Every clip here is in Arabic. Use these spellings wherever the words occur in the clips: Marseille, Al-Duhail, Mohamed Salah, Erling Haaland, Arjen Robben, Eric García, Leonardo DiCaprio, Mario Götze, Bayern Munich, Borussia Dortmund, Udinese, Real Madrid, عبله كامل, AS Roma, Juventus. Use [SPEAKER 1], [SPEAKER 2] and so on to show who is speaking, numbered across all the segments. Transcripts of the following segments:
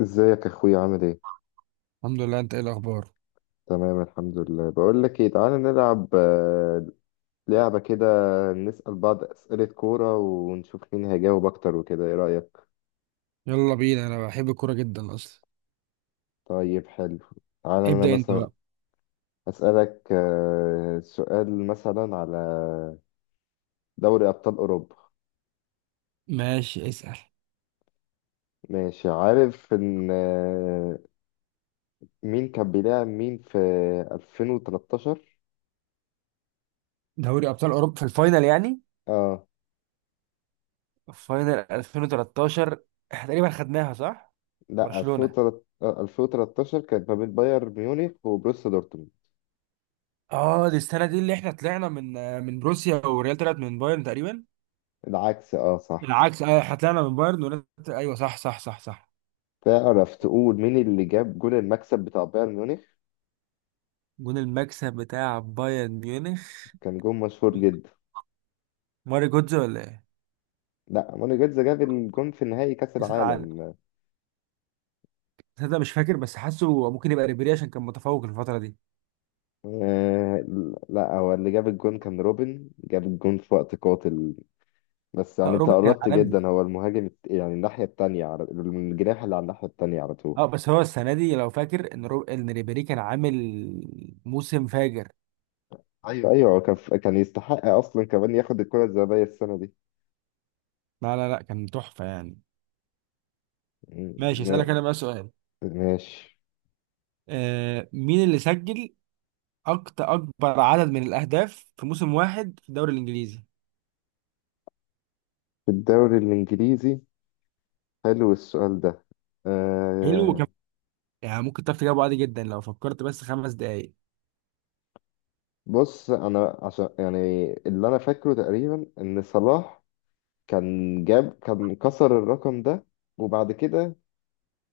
[SPEAKER 1] ازيك يا اخويا، عامل ايه؟
[SPEAKER 2] الحمد لله، انت ايه الاخبار؟
[SPEAKER 1] تمام، الحمد لله. بقول لك ايه، تعالى نلعب لعبة كده. نسأل بعض أسئلة كورة ونشوف مين هيجاوب اكتر وكده. ايه رأيك؟
[SPEAKER 2] يلا بينا، انا بحب الكوره جدا اصلا.
[SPEAKER 1] طيب، حلو. تعالى انا
[SPEAKER 2] ابدا انت
[SPEAKER 1] مثلا
[SPEAKER 2] بقى.
[SPEAKER 1] أسألك سؤال مثلا على دوري أبطال أوروبا.
[SPEAKER 2] ماشي، اسأل.
[SPEAKER 1] ماشي. عارف ان مين كان بيلعب مين في 2013؟
[SPEAKER 2] دوري أبطال أوروبا في الفاينل يعني.
[SPEAKER 1] اه.
[SPEAKER 2] فاينل 2013، احنا تقريبا خدناها صح؟
[SPEAKER 1] لا،
[SPEAKER 2] برشلونة.
[SPEAKER 1] 2013 كانت ما بين بايرن ميونخ وبروسيا دورتموند.
[SPEAKER 2] اه دي السنة دي اللي احنا طلعنا من بروسيا والريال طلعت من بايرن تقريبا.
[SPEAKER 1] العكس. اه، صح.
[SPEAKER 2] بالعكس، اه احنا طلعنا من بايرن والريال ايوه صح صح صح صح.
[SPEAKER 1] تعرف تقول مين اللي جاب جول المكسب بتاع بايرن ميونخ؟
[SPEAKER 2] جون المكسب بتاع بايرن ميونخ.
[SPEAKER 1] كان جول مشهور جدا.
[SPEAKER 2] ماري جودز ولا ايه؟
[SPEAKER 1] لا، موني جيتز جاب الجون في نهائي كأس
[SPEAKER 2] كأس العالم.
[SPEAKER 1] العالم.
[SPEAKER 2] تصدق مش فاكر، بس حاسه ممكن يبقى ريبيري عشان كان متفوق الفترة دي.
[SPEAKER 1] آه. لا، هو اللي جاب الجون كان روبن، جاب الجون في وقت قاتل. بس يعني
[SPEAKER 2] اه
[SPEAKER 1] انت
[SPEAKER 2] روبن كان
[SPEAKER 1] قربت
[SPEAKER 2] عالمي.
[SPEAKER 1] جدا. هو المهاجم يعني الناحية التانية، على الجناح اللي على الناحية التانية على طول.
[SPEAKER 2] اه بس هو السنه دي لو فاكر ان ان ريبيري كان عامل موسم فاجر.
[SPEAKER 1] ايوه، فأيوه هو كان يستحق أصلا كمان ياخد الكرة الذهبية السنة دي.
[SPEAKER 2] لا لا لا، كان تحفه يعني. ماشي،
[SPEAKER 1] م-
[SPEAKER 2] اسالك انا بقى سؤال.
[SPEAKER 1] ماشي.
[SPEAKER 2] آه، مين اللي سجل اكتر اكبر عدد من الاهداف في موسم واحد في الدوري الانجليزي؟
[SPEAKER 1] في الدوري الإنجليزي. حلو السؤال ده.
[SPEAKER 2] حلو
[SPEAKER 1] آه
[SPEAKER 2] كم. يعني ممكن تعرف تجاوبه عادي جدا لو فكرت بس خمس دقائق.
[SPEAKER 1] بص انا عشان يعني اللي انا فاكره تقريبا ان صلاح كان كسر الرقم ده وبعد كده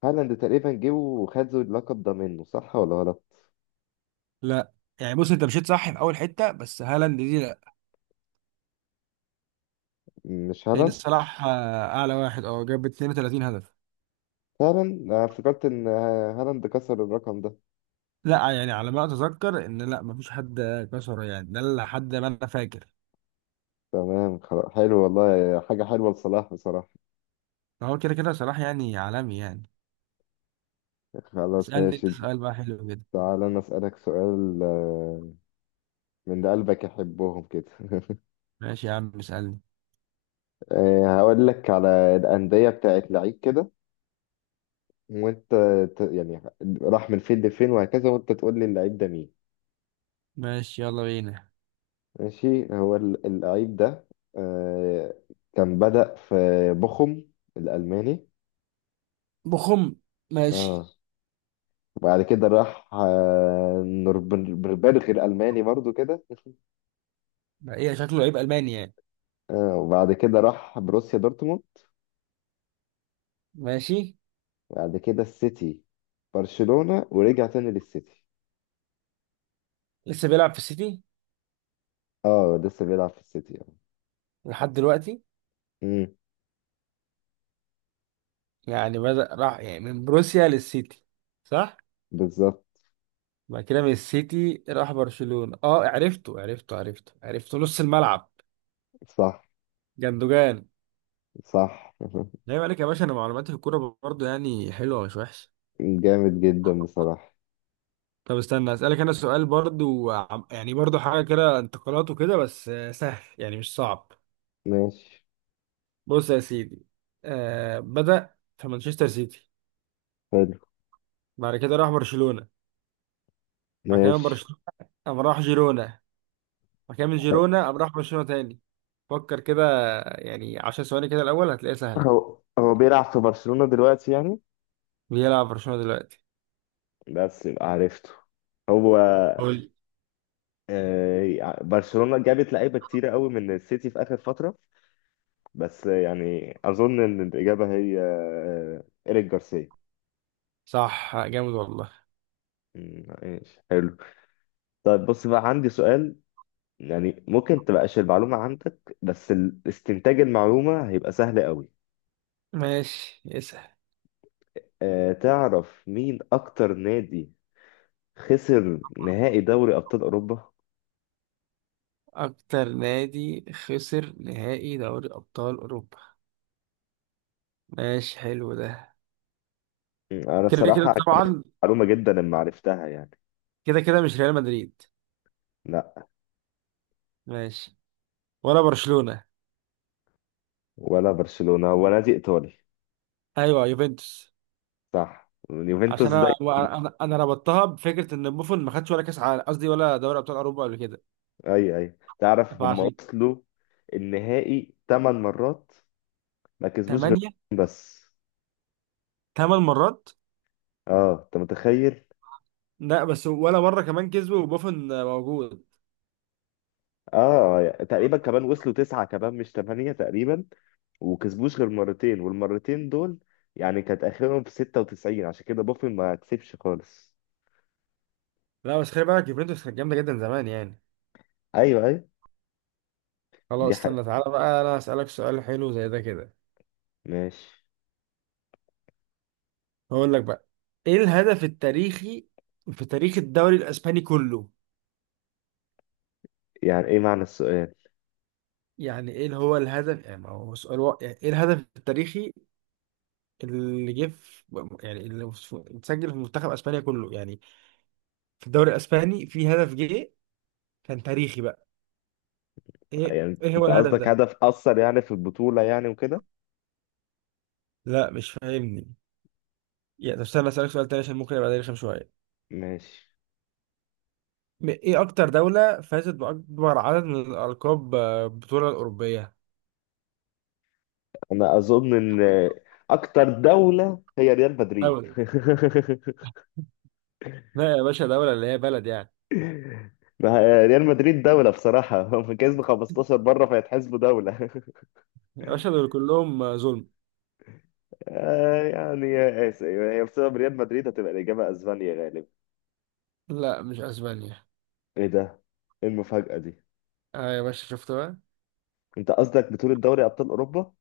[SPEAKER 1] هالاند تقريبا جه وخد اللقب ده منه، صح ولا غلط؟
[SPEAKER 2] لا. يعني بص، انت مشيت صح في اول حته، بس هالاند دي لا.
[SPEAKER 1] مش
[SPEAKER 2] لان
[SPEAKER 1] هالاند.
[SPEAKER 2] الصلاح اعلى واحد، اه جاب 32 هدف.
[SPEAKER 1] فعلا انا افتكرت ان هالاند كسر الرقم ده.
[SPEAKER 2] لا يعني على ما اتذكر ان لا، مفيش حد كسره يعني. ده اللي حد ما انا فاكر.
[SPEAKER 1] تمام، خلاص، حلو والله، حاجة حلوة لصلاح بصراحة.
[SPEAKER 2] هو كده كده صلاح يعني عالمي يعني.
[SPEAKER 1] خلاص،
[SPEAKER 2] اسألني انت
[SPEAKER 1] ماشي.
[SPEAKER 2] سؤال بقى حلو كده.
[SPEAKER 1] تعال انا اسألك سؤال، من اللي قلبك يحبهم كده.
[SPEAKER 2] ماشي يا عم، اسألني.
[SPEAKER 1] هقول لك على الأندية بتاعت لعيب كده، وانت يعني راح من فين لفين وهكذا، وانت تقول لي اللعيب ده مين.
[SPEAKER 2] ماشي يلا بينا.
[SPEAKER 1] ماشي. هو اللعيب ده آه كان بدأ في بوخم الألماني.
[SPEAKER 2] بخم. ماشي.
[SPEAKER 1] اه. وبعد كده راح نوربربرغ الألماني برضو كده.
[SPEAKER 2] بقى ايه شكله لعيب ألماني يعني.
[SPEAKER 1] وبعد كده راح بروسيا دورتموند.
[SPEAKER 2] ماشي.
[SPEAKER 1] وبعد كده السيتي، برشلونة، ورجع تاني للسيتي.
[SPEAKER 2] لسه بيلعب في السيتي؟
[SPEAKER 1] اه، لسه بيلعب في السيتي، اه.
[SPEAKER 2] لحد دلوقتي.
[SPEAKER 1] امم.
[SPEAKER 2] يعني بدأ راح يعني من بروسيا للسيتي. صح.
[SPEAKER 1] بالظبط.
[SPEAKER 2] بعد كده من السيتي راح برشلونة. اه، عرفته عرفته عرفته عرفته نص الملعب.
[SPEAKER 1] صح.
[SPEAKER 2] جندوجان.
[SPEAKER 1] صح.
[SPEAKER 2] لا عليك يا باشا، انا معلوماتي في الكورة برضه يعني حلوة مش وحشة.
[SPEAKER 1] جامد جدا بصراحة.
[SPEAKER 2] طب استنى اسالك انا سؤال برضو يعني برضو حاجه كده انتقالات وكده، بس سهل يعني مش صعب.
[SPEAKER 1] ماشي.
[SPEAKER 2] بص يا سيدي. آه، بدا في مانشستر سيتي. بعد كده راح برشلونه. بعد كده من
[SPEAKER 1] ماشي.
[SPEAKER 2] برشلونه قام راح جيرونا. بعد كده من جيرونا قام راح برشلونه تاني. فكر كده. يعني 10 ثواني كده الاول هتلاقيها سهله.
[SPEAKER 1] هو بيلعب في برشلونة دلوقتي يعني.
[SPEAKER 2] بيلعب برشلونه دلوقتي.
[SPEAKER 1] بس يبقى عرفته هو.
[SPEAKER 2] قول.
[SPEAKER 1] برشلونة جابت لعيبة كتيرة قوي من السيتي في آخر فترة. بس يعني أظن إن الإجابة هي إيريك جارسيا.
[SPEAKER 2] صح، جامد والله.
[SPEAKER 1] ماشي، حلو. طيب، بص بقى عندي سؤال. يعني ممكن تبقاش المعلومة عندك بس استنتاج المعلومة هيبقى سهل قوي.
[SPEAKER 2] ماشي. اسأل.
[SPEAKER 1] تعرف مين أكتر نادي خسر نهائي دوري أبطال أوروبا؟
[SPEAKER 2] أكتر نادي خسر نهائي دوري أبطال أوروبا. ماشي حلو ده.
[SPEAKER 1] أنا
[SPEAKER 2] كده كده
[SPEAKER 1] بصراحة
[SPEAKER 2] طبعا.
[SPEAKER 1] معلومة جدا ان عرفتها يعني.
[SPEAKER 2] كده كده، مش ريال مدريد.
[SPEAKER 1] لا.
[SPEAKER 2] ماشي. ولا برشلونة.
[SPEAKER 1] ولا برشلونة، هو نادي ايطالي.
[SPEAKER 2] ايوه، يوفنتوس.
[SPEAKER 1] صح، اليوفنتوس
[SPEAKER 2] عشان
[SPEAKER 1] ده.
[SPEAKER 2] انا، انا ربطتها بفكره ان بوفون ما خدش ولا كاس عالم، قصدي ولا دوري ابطال اوروبا قبل كده.
[SPEAKER 1] اي، اي، تعرف هم
[SPEAKER 2] فعشان.
[SPEAKER 1] وصلوا النهائي ثمان مرات، ما كسبوش غير
[SPEAKER 2] ثمانيه.
[SPEAKER 1] بس.
[SPEAKER 2] ثمان مرات.
[SPEAKER 1] اه، انت متخيل؟
[SPEAKER 2] لا بس ولا مره كمان كسبوا وبوفون موجود.
[SPEAKER 1] اه، يعني تقريبا كمان وصلوا تسعة كمان مش ثمانية تقريبا. وكسبوش غير مرتين، والمرتين دول يعني كانت اخرهم في 96، عشان كده بوفن ما كسبش خالص.
[SPEAKER 2] لا بس خلي بالك، يوفنتوس كانت جامده جدا زمان يعني.
[SPEAKER 1] ايوه، ايوه. دي
[SPEAKER 2] خلاص
[SPEAKER 1] حقيقة.
[SPEAKER 2] استنى، تعالى بقى انا اسالك سؤال حلو زي ده كده.
[SPEAKER 1] ماشي.
[SPEAKER 2] هقول لك بقى. ايه الهدف التاريخي في تاريخ الدوري الاسباني كله؟
[SPEAKER 1] يعني ايه معنى السؤال؟
[SPEAKER 2] يعني ايه اللي هو الهدف؟ يعني ما هو سؤال واقع. يعني ايه الهدف التاريخي اللي جه في، يعني اتسجل في منتخب اسبانيا كله يعني. في الدوري الاسباني في هدف جه كان تاريخي بقى. ايه
[SPEAKER 1] يعني
[SPEAKER 2] ايه هو
[SPEAKER 1] انت
[SPEAKER 2] الهدف
[SPEAKER 1] قصدك
[SPEAKER 2] ده؟
[SPEAKER 1] هدف اثر يعني في البطوله يعني وكده؟
[SPEAKER 2] لا مش فاهمني. يعني طب استنى اسالك سؤال تاني عشان ممكن يبقى ده رخم شويه.
[SPEAKER 1] ماشي.
[SPEAKER 2] ايه اكتر دوله فازت باكبر عدد من الالقاب، بطوله الاوروبيه؟
[SPEAKER 1] انا اظن ان اكتر دوله هي ريال مدريد.
[SPEAKER 2] دولة. لا يا باشا، دولة اللي هي بلد يعني.
[SPEAKER 1] ما هي ريال مدريد دوله بصراحه. هم كسبوا 15 مره، فيتحسبوا دوله.
[SPEAKER 2] يا باشا دول كلهم ظلم.
[SPEAKER 1] يعني يا اسف هي بسبب ريال مدريد هتبقى الاجابه اسبانيا غالبا.
[SPEAKER 2] لا مش اسبانيا.
[SPEAKER 1] ايه ده؟ ايه المفاجاه دي؟
[SPEAKER 2] اه يا باشا، شفت بقى.
[SPEAKER 1] انت قصدك بطوله دوري ابطال اوروبا؟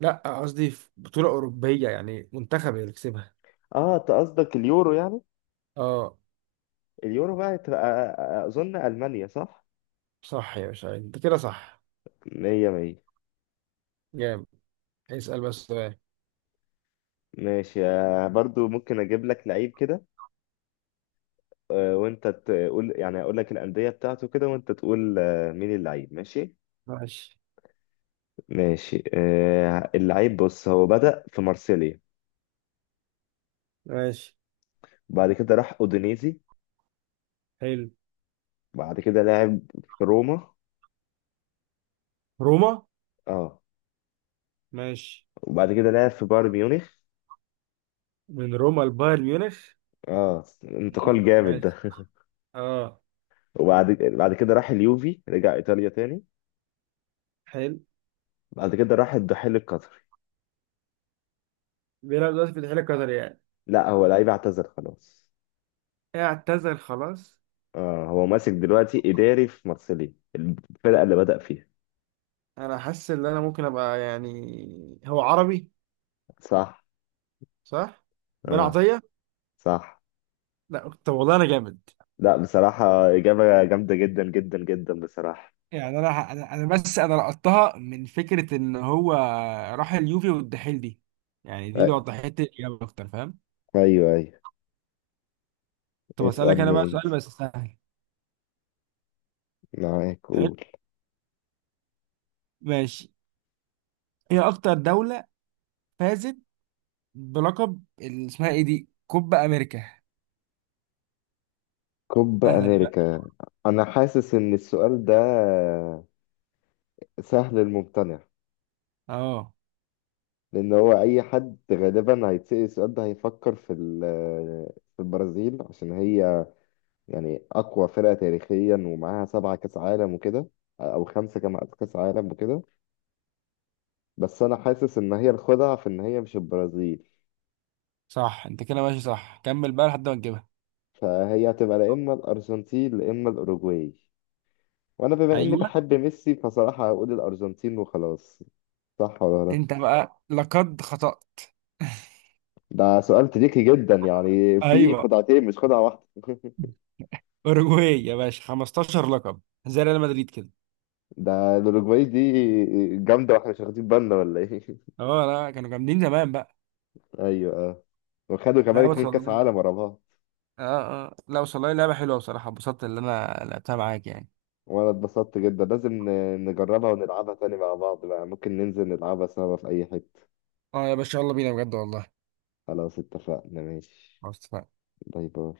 [SPEAKER 2] لا قصدي في بطولة أوروبية يعني منتخب اللي كسبها.
[SPEAKER 1] اه، انت قصدك اليورو يعني؟
[SPEAKER 2] اه.
[SPEAKER 1] اليورو بقى تبقى اظن المانيا، صح؟
[SPEAKER 2] صح يا باشا، انت كده صح.
[SPEAKER 1] 100 100.
[SPEAKER 2] جامد. اسأل بس سؤال.
[SPEAKER 1] ماشي. برضو ممكن اجيب لك لعيب كده، وانت تقول، يعني اقول لك الانديه بتاعته كده وانت تقول مين اللعيب. ماشي.
[SPEAKER 2] ماشي.
[SPEAKER 1] ماشي. اللعيب بص هو بدأ في مارسيليا.
[SPEAKER 2] ماشي.
[SPEAKER 1] بعد كده راح اودينيزي.
[SPEAKER 2] حلو.
[SPEAKER 1] بعد كده لعب في روما.
[SPEAKER 2] روما.
[SPEAKER 1] اه.
[SPEAKER 2] ماشي.
[SPEAKER 1] وبعد كده لعب في بايرن ميونخ.
[SPEAKER 2] من روما لبايرن ميونخ.
[SPEAKER 1] اه،
[SPEAKER 2] مم.
[SPEAKER 1] انتقال جامد ده.
[SPEAKER 2] ماشي. اه.
[SPEAKER 1] وبعد كده راح اليوفي، رجع ايطاليا تاني.
[SPEAKER 2] حلو.
[SPEAKER 1] بعد كده راح الدحيل القطري.
[SPEAKER 2] بيلعب دلوقتي في الاتحاد القطري يعني.
[SPEAKER 1] لا، هو لعيب اعتزل خلاص.
[SPEAKER 2] اعتذر خلاص.
[SPEAKER 1] هو ماسك دلوقتي إداري في مارسيليا الفرقة اللي بدأ فيها.
[SPEAKER 2] انا حاسس ان انا ممكن ابقى، يعني هو عربي.
[SPEAKER 1] صح.
[SPEAKER 2] صح. بن
[SPEAKER 1] آه،
[SPEAKER 2] عطية.
[SPEAKER 1] صح.
[SPEAKER 2] لا طب والله انا جامد.
[SPEAKER 1] لا، بصراحة إجابة جامدة جدا جدا جدا بصراحة.
[SPEAKER 2] يعني انا بس، انا لقطتها من فكره ان هو راح اليوفي والدحيل دي. يعني دي اللي
[SPEAKER 1] أ-
[SPEAKER 2] وضحت لي الاجابه اكتر، فاهم.
[SPEAKER 1] أيوه، أيوه.
[SPEAKER 2] طب اسالك انا بقى
[SPEAKER 1] اسألني أنت.
[SPEAKER 2] سؤال بس سهل.
[SPEAKER 1] معاك،
[SPEAKER 2] حلو.
[SPEAKER 1] قول.
[SPEAKER 2] ماشي. هي اكتر دولة فازت بلقب اسمها ايه دي، كوبا امريكا.
[SPEAKER 1] كوب
[SPEAKER 2] سهلة دي بقى.
[SPEAKER 1] أمريكا. أنا حاسس إن السؤال ده سهل الممتنع.
[SPEAKER 2] اه.
[SPEAKER 1] لأن هو أي حد غالبا هيتسأل السؤال ده هيفكر في البرازيل عشان هي يعني اقوى فرقه تاريخيا ومعاها سبعه كاس عالم وكده. او خمسه كمان كاس عالم وكده. بس انا حاسس ان هي الخدعه في ان هي مش البرازيل.
[SPEAKER 2] صح انت كده ماشي، صح، كمل بقى لحد ما تجيبها.
[SPEAKER 1] فهي هتبقى لا اما الارجنتين لا اما الاوروجواي، وانا بما اني
[SPEAKER 2] ايوه.
[SPEAKER 1] بحب ميسي فصراحه هقول الارجنتين وخلاص. صح ولا
[SPEAKER 2] انت
[SPEAKER 1] غلط؟
[SPEAKER 2] بقى لقد خطأت.
[SPEAKER 1] ده سؤال تريكي جدا، يعني في
[SPEAKER 2] ايوه.
[SPEAKER 1] خدعتين مش خدعه واحده.
[SPEAKER 2] اوروجواي يا باشا، 15 لقب زي ريال مدريد كده.
[SPEAKER 1] ده الاوروجواي دي جامده، واحنا مش واخدين بالنا ولا ايه؟
[SPEAKER 2] اه لا، كانوا جامدين زمان بقى.
[SPEAKER 1] ايوه، اه. وخدوا كمان
[SPEAKER 2] لا بس
[SPEAKER 1] اتنين كاس
[SPEAKER 2] والله.
[SPEAKER 1] عالم ورا بعض.
[SPEAKER 2] اه اه، لا بس والله لعبة حلوة بصراحة، اتبسطت اللي انا لعبتها معاك يعني.
[SPEAKER 1] وانا اتبسطت جدا، لازم نجربها ونلعبها تاني مع بعض بقى، ممكن ننزل نلعبها سوا في اي حتة.
[SPEAKER 2] اه يا باشا يلا بينا بجد والله.
[SPEAKER 1] خلاص، اتفقنا، ماشي.
[SPEAKER 2] خلاص اتفقنا.
[SPEAKER 1] باي، باي.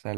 [SPEAKER 2] سلام.